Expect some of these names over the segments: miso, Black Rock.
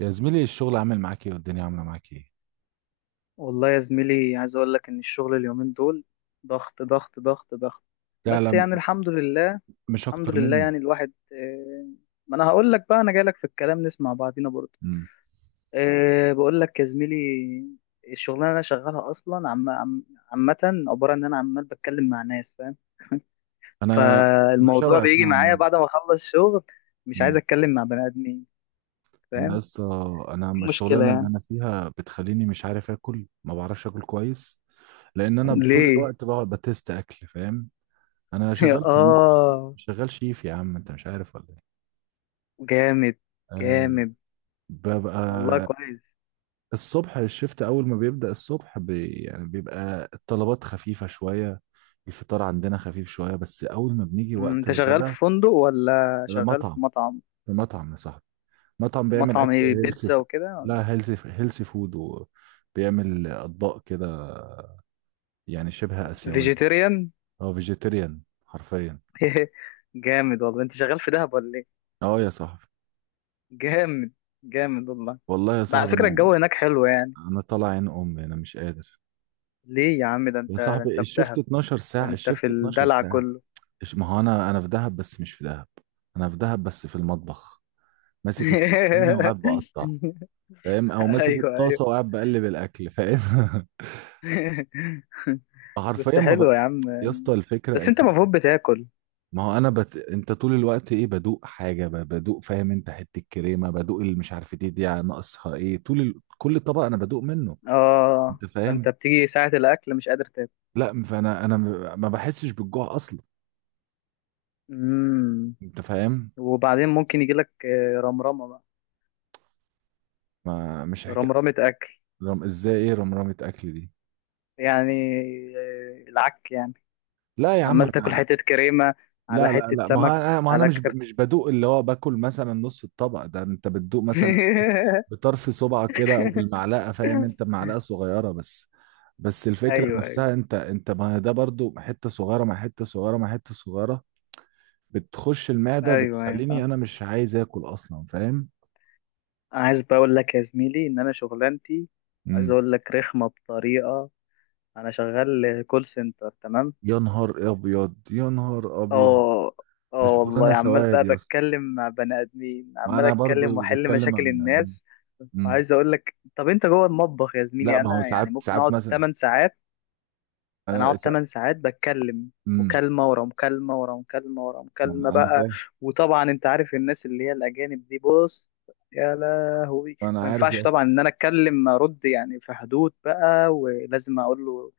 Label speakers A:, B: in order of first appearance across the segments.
A: يا زميلي، الشغل عامل معاك ايه والدنيا عامله معاك ايه؟
B: والله يا زميلي، عايز اقول لك ان الشغل اليومين دول ضغط ضغط ضغط ضغط.
A: ده
B: بس
A: لا،
B: يعني الحمد لله.
A: مش
B: الحمد
A: اكتر
B: لله
A: مني.
B: يعني الواحد ما انا هقول لك بقى، انا جاي لك في الكلام نسمع بعضينا برضه.
A: امم.
B: بقول لك يا زميلي، الشغلانه اللي انا شغالها اصلا عم عم عامه، عباره ان انا عمال بتكلم مع ناس، فاهم؟
A: انا انا
B: فالموضوع
A: شبهك
B: بيجي
A: نوعا
B: معايا
A: ما.
B: بعد ما اخلص شغل، مش عايز
A: امم.
B: اتكلم مع بني ادمين،
A: انا
B: فاهم؟
A: لسه.
B: دي مشكله
A: الشغلانه اللي
B: يعني.
A: انا فيها بتخليني مش عارف اكل، ما بعرفش اكل كويس، لان انا طول
B: ليه؟
A: الوقت بقعد بتست اكل، فاهم؟ انا شغال في الم...
B: اه.
A: شغال شيف يا عم، انت مش عارف ولا ايه؟
B: جامد.
A: أه،
B: جامد والله،
A: ببقى
B: كويس.
A: الصبح، الشفت اول ما بيبدأ الصبح يعني بيبقى الطلبات خفيفة شوية، الفطار عندنا خفيف شوية، بس اول ما بنيجي
B: مم،
A: وقت
B: انت شغال في
A: الغداء.
B: فندق ولا
A: لا،
B: شغال
A: مطعم.
B: في مطعم؟
A: مطعم يا صاحبي، مطعم بيعمل
B: مطعم
A: اكل
B: ايه،
A: هيلثي.
B: بيتزا وكده؟
A: لا، هيلثي، هيلثي فود، وبيعمل اطباق كده، يعني شبه اسيوية.
B: فيجيتيريان؟
A: اه فيجيتيريان حرفيا.
B: جامد والله، انت شغال في دهب ولا ايه؟
A: اه يا صاحبي.
B: جامد. جامد والله.
A: والله يا
B: بقى على
A: صاحبي،
B: فكرة،
A: انا
B: الجو هناك حلو يعني؟
A: انا طالع عين امي، انا مش قادر.
B: ليه يا عم؟ ده انت
A: يا
B: ده
A: صاحبي
B: انت في
A: الشفت
B: دهب،
A: 12
B: ده
A: ساعة،
B: انت في
A: الشفت 12
B: الدلع
A: ساعة.
B: كله.
A: ما هو انا في دهب بس مش في دهب، انا في دهب بس في المطبخ، ماسك السكينه وقاعد بقطع، فاهم؟ او ماسك
B: ايوه
A: الطاسه وقاعد بقلب الاكل، فاهم؟
B: ايوه. بس
A: حرفيا ما ب...
B: حلو يا عم.
A: يا اسطى الفكره
B: بس
A: ان
B: انت المفروض بتاكل.
A: ما هو انا بت... انت طول الوقت ايه، بدوق حاجه، بدوق، فاهم؟ انت حته كريمه بدوق، اللي مش عارف دي ناقصها ايه، كل طبق انا بدوق منه،
B: اه،
A: انت
B: فانت
A: فاهم؟
B: بتيجي ساعة الاكل مش قادر تاكل؟
A: لا، فانا ما بحسش بالجوع اصلا،
B: مم.
A: انت فاهم؟
B: وبعدين ممكن يجي لك رمرمه بقى.
A: ما مش حكايه.
B: رمرمه اكل،
A: ازاي، ايه رمرمه اكل دي؟
B: يعني العك يعني،
A: لا يا عم،
B: عمال تاكل
A: انا.
B: حته كريمه على
A: لا لا
B: حته
A: لا، ما هو
B: سمك،
A: انا ما هو انا
B: على كرت.
A: مش بدوق اللي هو باكل، مثلا نص الطبق ده انت بتدوق مثلا ايه، بطرف صبعك كده او بالمعلقه، فاهم؟ انت معلقه صغيره بس، بس الفكره
B: ايوه ايوه.
A: نفسها انت ما هي ده برضو حته صغيره مع حته صغيره مع حته صغيره، بتخش المعده،
B: ايوه ايوه
A: بتخليني
B: فاهم.
A: انا مش عايز اكل اصلا، فاهم؟
B: انا عايز بقى اقول لك يا زميلي ان انا شغلانتي، عايز
A: امم.
B: اقول لك، رخمه بطريقه. انا شغال كول سنتر، تمام؟
A: يا نهار ابيض، يا نهار ابيض.
B: اه.
A: دي
B: اه
A: شغلانه
B: والله، عمال
A: سواد
B: بقى
A: يا اسطى.
B: بتكلم مع بني ادمين،
A: ما
B: عمال
A: انا
B: اتكلم
A: برضو
B: واحل
A: بتكلم
B: مشاكل
A: عن.
B: الناس.
A: امم.
B: عايز اقول لك، طب انت جوه المطبخ يا
A: لا،
B: زميلي،
A: ما هو
B: انا يعني
A: ساعات
B: ممكن
A: ساعات
B: اقعد
A: مثلا.
B: 8 ساعات. انا
A: انا
B: اقعد
A: سا...
B: 8 ساعات بتكلم
A: مم.
B: مكالمة ورا مكالمة ورا مكالمة ورا مكالمة
A: ما انا
B: بقى.
A: فاهم.
B: وطبعا انت عارف الناس اللي هي الاجانب دي، بص، يا لهوي.
A: انا
B: ما
A: عارف يا
B: ينفعش طبعا
A: اسطى.
B: ان انا اتكلم ارد، يعني في حدود بقى، ولازم اقول له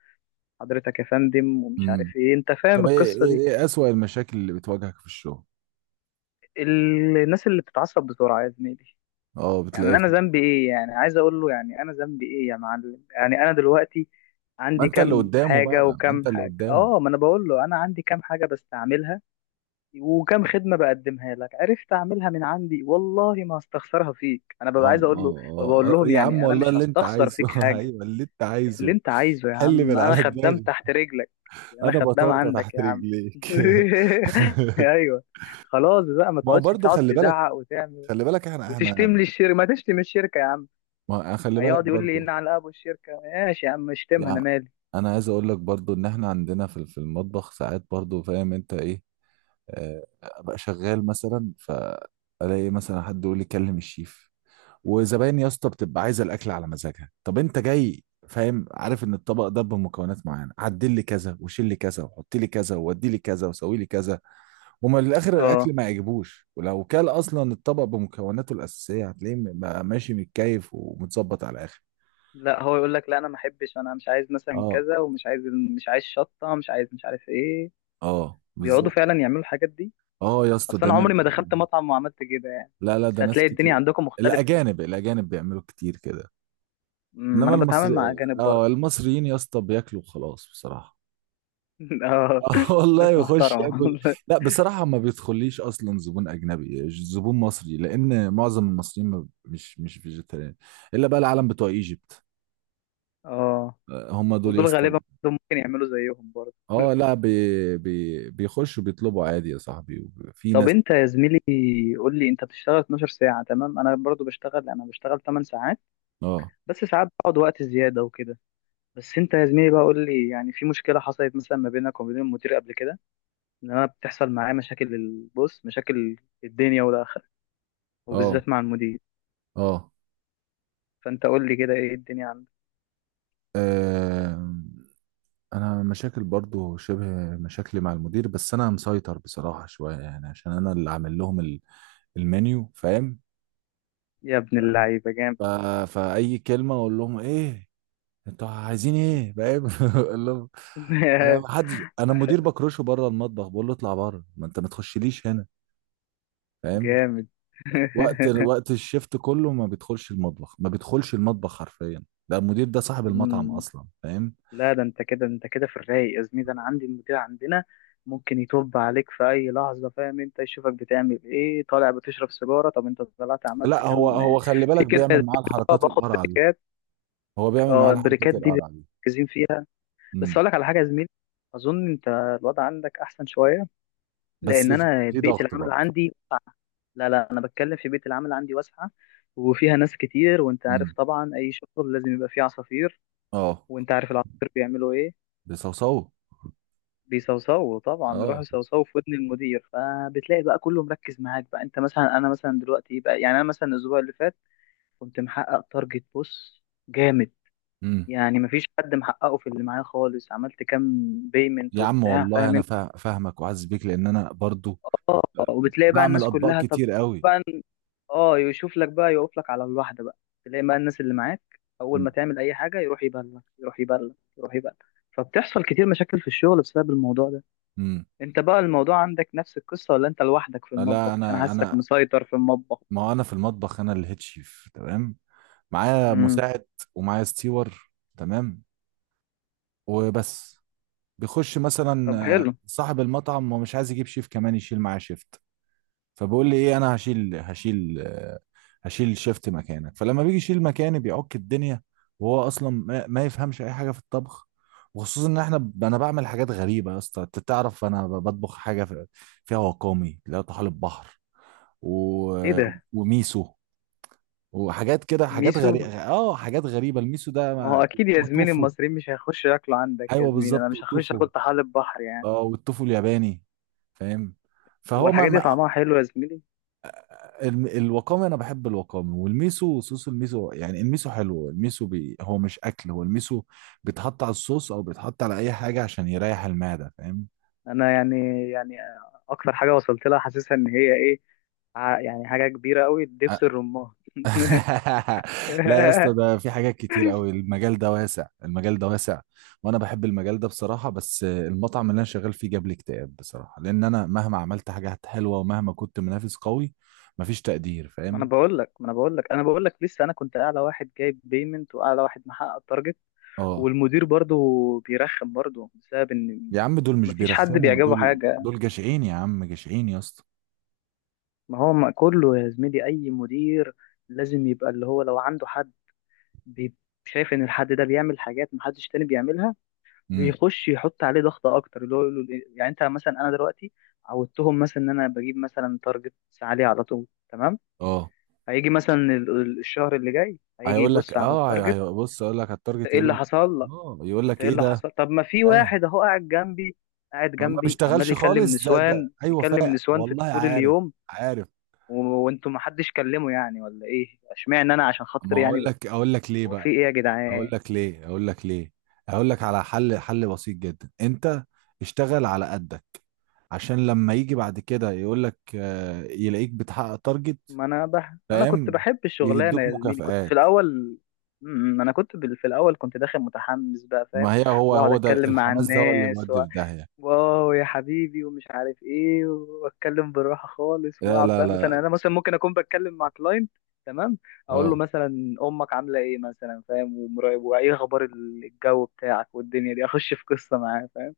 B: حضرتك يا فندم ومش
A: امم.
B: عارف ايه، انت فاهم
A: طب، ايه
B: القصة
A: ايه
B: دي؟
A: ايه اسوأ المشاكل اللي بتواجهك في الشغل؟
B: الناس اللي بتتعصب بسرعة يا زميلي،
A: اه،
B: يعني انا ذنبي ايه؟ يعني عايز اقول له يعني انا ذنبي ايه يا معلم؟ يعني انا دلوقتي
A: ما
B: عندي
A: انت اللي
B: كام
A: قدامه بقى،
B: حاجه
A: ما انت
B: وكام
A: اللي
B: حاجه،
A: قدامه.
B: اه، ما انا بقول له انا عندي كام حاجه بستعملها وكام خدمه بقدمها لك، عرفت اعملها من عندي، والله ما هستخسرها فيك. انا ببقى
A: اه
B: عايز اقول له، بقول
A: اه اه
B: لهم
A: يا عم،
B: يعني انا
A: والله
B: مش
A: اللي انت
B: هستخسر
A: عايزه
B: فيك حاجه،
A: ايوه، اللي انت
B: اللي
A: عايزه،
B: انت عايزه يا
A: حل
B: عم،
A: من
B: انا
A: على
B: خدام
A: دماغي.
B: تحت رجلك، انا
A: انا
B: خدام
A: بطاطا
B: عندك
A: تحت
B: يا عم.
A: رجليك
B: ايوه. خلاص بقى، ما
A: ما هو
B: تقعدش
A: برضه
B: تقعد
A: خلي بالك،
B: تزعق وتعمل
A: خلي بالك احنا احنا.
B: وتشتم لي الشركه. ما تشتم الشركه يا عم،
A: ما خلي بالك
B: هيقعد يقول لي
A: برضه
B: ان على الاب والشركه ماشي يا عم، اشتمها انا
A: يعني.
B: مالي.
A: انا عايز اقول لك برضه ان احنا عندنا في المطبخ ساعات برضه، فاهم انت ايه؟ آه، ابقى شغال مثلا فالاقي مثلا حد يقول لي كلم الشيف، وزباين يا اسطى بتبقى عايزه الاكل على مزاجها، طب انت جاي فاهم عارف ان الطبق ده بمكونات معينه، عدل لي كذا وشيل لي كذا وحط لي كذا وودي لي كذا وسوي لي كذا، وما للاخر الاكل
B: اه،
A: ما يعجبوش، ولو كان اصلا الطبق بمكوناته الاساسيه هتلاقيه بقى ماشي متكيف ومتظبط على الاخر.
B: لا، هو يقول لك لا انا ما احبش، انا مش عايز مثلا
A: اه.
B: كذا ومش عايز، مش عايز شطه، مش عايز، مش عارف ايه.
A: اه
B: بيقعدوا
A: بالظبط.
B: فعلا يعملوا الحاجات دي.
A: اه يا اسطى،
B: اصل
A: ده
B: انا
A: انا
B: عمري ما
A: ده.
B: دخلت مطعم وعملت كده يعني.
A: لا لا،
B: بس
A: ده ناس
B: هتلاقي الدنيا
A: كتير.
B: عندكم مختلفه.
A: الاجانب بيعملوا كتير كده.
B: أمم، ما
A: انما
B: انا بتعامل
A: المصري.
B: مع اجانب
A: اه،
B: برضه.
A: المصريين يا اسطى بياكلوا خلاص بصراحه.
B: اه.
A: اه والله
B: ناس
A: يخش
B: محترمه.
A: ياكل. لا بصراحه ما بيدخليش اصلا زبون اجنبي زبون مصري، لان معظم المصريين مش فيجيتarian، الا بقى العالم بتوع ايجيبت.
B: اه،
A: آه، هم دول يا
B: ودول
A: اسطى.
B: غالبا برضه ممكن يعملوا زيهم برضه.
A: اه. لا بي بي بيخشوا بيطلبوا عادي يا صاحبي، في
B: طب
A: ناس.
B: انت يا زميلي، قول لي، انت بتشتغل 12 ساعه، تمام؟ انا برضه بشتغل، انا بشتغل 8 ساعات،
A: اه،
B: بس ساعات بقعد وقت زيادة وكده. بس انت يا زميلي بقى قول لي، يعني في مشكلة حصلت مثلا ما بينك وما بين المدير قبل كده؟ ان انا بتحصل معايا مشاكل البص، مشاكل الدنيا والاخرة،
A: اه،
B: وبالذات مع المدير،
A: اه.
B: فانت قول لي كده ايه الدنيا عندك.
A: آم، انا مشاكل برضو شبه، مشاكلي مع المدير، بس انا مسيطر بصراحه شويه يعني، عشان انا اللي عامل لهم المنيو، فاهم؟
B: يا ابن اللعيبة، جامد.
A: ف... فاي كلمه اقول لهم ايه، انتوا عايزين ايه، فاهم؟ اقول لهم انا ما حدش، انا مدير بكرشه بره المطبخ، بقول له اطلع بره، ما انت ما تخشليش هنا، فاهم؟
B: جامد.
A: وقت الشفت كله ما بيدخلش المطبخ، ما بيدخلش المطبخ حرفيا، ده المدير ده صاحب المطعم
B: مم.
A: اصلا، فاهم؟
B: لا، ده انت كده، انت كده في الرايق يا زميلي. ده انا عندي المدير عندنا ممكن يطب عليك في اي لحظه، فاهم؟ انت يشوفك بتعمل ايه، طالع بتشرب سيجاره، طب انت طلعت عملت
A: لا هو
B: كام؟
A: هو خلي
B: في
A: بالك
B: كده يا زميلي.
A: بيعمل معاه
B: اه
A: الحركات
B: باخد
A: القرعه دي.
B: بريكات.
A: هو بيعمل
B: اه،
A: معاه الحركات
B: البريكات دي
A: القرعه دي.
B: مركزين فيها. بس
A: امم.
B: اقول لك على حاجه يا زميلي، اظن انت الوضع عندك احسن شويه،
A: بس
B: لان
A: في
B: انا
A: في
B: بيئه
A: ضغط
B: العمل
A: برضه.
B: عندي. لا لا، انا بتكلم في بيئه العمل عندي واسعه، وفيها ناس كتير. وانت عارف
A: امم.
B: طبعا اي شغل لازم يبقى فيه عصافير.
A: اه،
B: وانت عارف العصافير بيعملوا ايه،
A: بيصوصوه.
B: بيصوصوا طبعا. بيروحوا
A: اه.
B: يصوصوا في ودن المدير، فبتلاقي بقى كله مركز معاك بقى. انت مثلا، انا مثلا دلوقتي بقى، يعني انا مثلا الاسبوع اللي فات كنت محقق تارجت، بص، جامد،
A: امم.
B: يعني مفيش حد محققه في اللي معايا خالص، عملت كام بيمنت
A: يا عم
B: وبتاع،
A: والله
B: فاهم
A: انا
B: انت؟
A: فاهمك وعز بيك، لان انا برضو
B: اه. وبتلاقي بقى
A: بعمل
B: الناس
A: اطباق
B: كلها، طب
A: كتير قوي.
B: بقى، اه، يشوف لك بقى، يقف لك على الواحده بقى. تلاقي بقى الناس اللي معاك، اول ما
A: امم.
B: تعمل اي حاجه يروح يبلغ، يروح يبلغ، يروح يبلغ. فبتحصل كتير مشاكل في الشغل بسبب الموضوع ده.
A: أمم.
B: انت بقى الموضوع عندك نفس القصة، ولا انت لوحدك في
A: لا
B: المطبخ عشان
A: انا
B: حاسك
A: انا
B: مسيطر في المطبخ؟
A: ما هو انا في المطبخ، انا الهيد شيف، تمام؟ معايا
B: امم.
A: مساعد ومعايا ستيور، تمام، وبس. بيخش مثلا
B: طب
A: آه،
B: حلو.
A: صاحب المطعم، ما مش عايز يجيب شيف كمان يشيل معاه شيف، فبقول لي ايه، انا هشيل هشيل شيفت مكانك، فلما بيجي يشيل مكاني بيعك الدنيا، وهو اصلا ما يفهمش اي حاجه في الطبخ، وخصوصا ان احنا انا بعمل حاجات غريبه يا اسطى، انت تعرف انا بطبخ حاجه فيها وقامي اللي هو طحالب بحر، و...
B: ايه ده،
A: وميسو، وحاجات كده، حاجات
B: ميسو؟
A: غريبه، اه حاجات غريبه. الميسو ده
B: ما هو
A: ما...
B: اكيد يا زميلي
A: وتوفو.
B: المصريين مش هيخشوا ياكلوا عندك يا
A: ايوه
B: زميلي، انا
A: بالظبط،
B: مش هخش
A: وتوفو.
B: اكل طحالب بحر يعني.
A: اه، والتوفو الياباني، فاهم؟ فهو ما
B: والحاجات دي
A: ما-
B: طعمها حلو يا زميلي؟
A: الوقامي، انا بحب الوقامي والميسو، صوص الميسو، يعني الميسو حلو، الميسو هو مش اكل، هو الميسو بيتحط على الصوص او بيتحط على اي حاجه عشان يريح المعده، فاهم؟
B: انا يعني، يعني اكتر حاجة وصلت لها حاسسها ان هي ايه، يعني حاجة كبيرة قوي، دبس الرمان.
A: لا يا اسطى، ده في حاجات كتير قوي، المجال ده واسع، المجال ده واسع. وانا بحب المجال ده بصراحه، بس المطعم اللي انا شغال فيه جاب لي اكتئاب بصراحه، لان انا مهما عملت حاجات حلوه ومهما كنت منافس قوي، مفيش تقدير،
B: ما انا
A: فاهم؟
B: بقول لك ما انا بقول لك انا بقول لك لسه، انا كنت اعلى واحد جايب بيمنت، واعلى واحد محقق.
A: اه
B: والمدير برضه بيرخم برضه بسبب ان
A: يا عم، دول مش
B: مفيش حد
A: بيرخموا،
B: بيعجبه
A: دول
B: حاجة.
A: دول جشعين يا عم، جشعين يا اسطى.
B: ما هو ما كله يا زميلي، اي مدير لازم يبقى اللي هو لو عنده حد بي- شايف ان الحد ده بيعمل حاجات محدش تاني بيعملها،
A: امم.
B: بيخش يحط عليه ضغط اكتر، اللي هو يقول له يعني انت مثلا، انا دلوقتي عودتهم مثلا ان انا بجيب مثلا تارجت عليه على طول، تمام؟
A: اه،
B: هيجي مثلا الشهر اللي جاي، هيجي
A: هيقول لك
B: يبص على
A: اه،
B: التارجت،
A: بص اقول لك على
B: إنت
A: التارجت،
B: ايه
A: يقول
B: اللي
A: لك
B: حصل،
A: اه، يقول
B: انت
A: لك
B: ايه
A: ايه
B: اللي
A: ده،
B: حصل؟ طب ما في
A: فاهم؟
B: واحد اهو قاعد جنبي، قاعد
A: آه، ما
B: جنبي عمال
A: بيشتغلش
B: يكلم
A: خالص، ده
B: نسوان،
A: ايوه
B: يكلم
A: فاهم،
B: نسوان في
A: والله
B: طول
A: عارف،
B: اليوم.
A: عارف.
B: وانتوا ما حدش كلمه يعني ولا ايه؟ اشمعنى انا عشان
A: ما
B: خاطر يعني
A: اقول
B: بقى،
A: لك اقول لك ليه
B: هو في
A: بقى،
B: ايه يا
A: اقول
B: جدعان؟
A: لك ليه اقول لك ليه اقول لك على حل بسيط جدا. انت اشتغل على قدك، عشان لما يجي بعد كده يقول لك آه، يلاقيك بتحقق تارجت،
B: ما انا كنت
A: فاهم؟
B: بحب الشغلانه
A: يدوك
B: يا زميلي، كنت في
A: مكافآت.
B: الاول. م- م، انا كنت في الاول كنت داخل متحمس بقى، فاهم؟
A: ما هي هو
B: واقعد
A: هو ده
B: اتكلم مع
A: الحماس، ده هو اللي
B: الناس،
A: بيودي في داهية.
B: واو يا حبيبي، ومش عارف ايه، واتكلم بالراحه خالص،
A: لا
B: واقعد
A: لا
B: بقى مثلا،
A: لا.
B: انا مثلا ممكن اكون بتكلم مع كلاينت، تمام، اقول له
A: اه
B: مثلا امك عامله ايه مثلا، فاهم، ومراقب، وايه اخبار الجو بتاعك والدنيا دي، اخش في قصه معاه، فاهم؟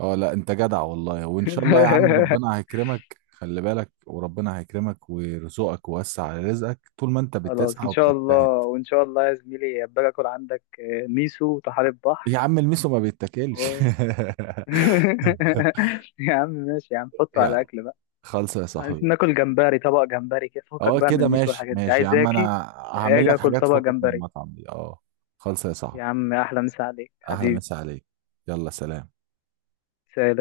A: اه. لا انت جدع والله، وان شاء الله يا عم ربنا هيكرمك، خلي بالك، وربنا هيكرمك ويرزقك ويوسع على رزقك، طول ما انت
B: خلاص،
A: بتسعى
B: ان شاء
A: وبتجتهد.
B: الله. وان شاء الله يا زميلي ابقى اكل عندك ميسو وطحالب
A: يا
B: بحر
A: عم الميسو ما بيتاكلش
B: و... يا عم ماشي يا عم، حطه على
A: يعني.
B: الاكل،
A: خالصة يا صاحبي.
B: عايزين ناكل جمبري، طبق جمبري كده، فكك
A: اه
B: بقى من
A: كده
B: الميس
A: ماشي،
B: والحاجات دي،
A: ماشي يا
B: عايز
A: عم،
B: اكل،
A: انا هعمل
B: اجي
A: لك
B: اكل
A: حاجات
B: طبق
A: تفكك من
B: جمبري.
A: المطعم دي، اه. خالصة يا
B: يا
A: صاحبي.
B: عم، احلى مسا عليك
A: احلى مسا
B: حبيبي.
A: عليك. يلا سلام.
B: سلام.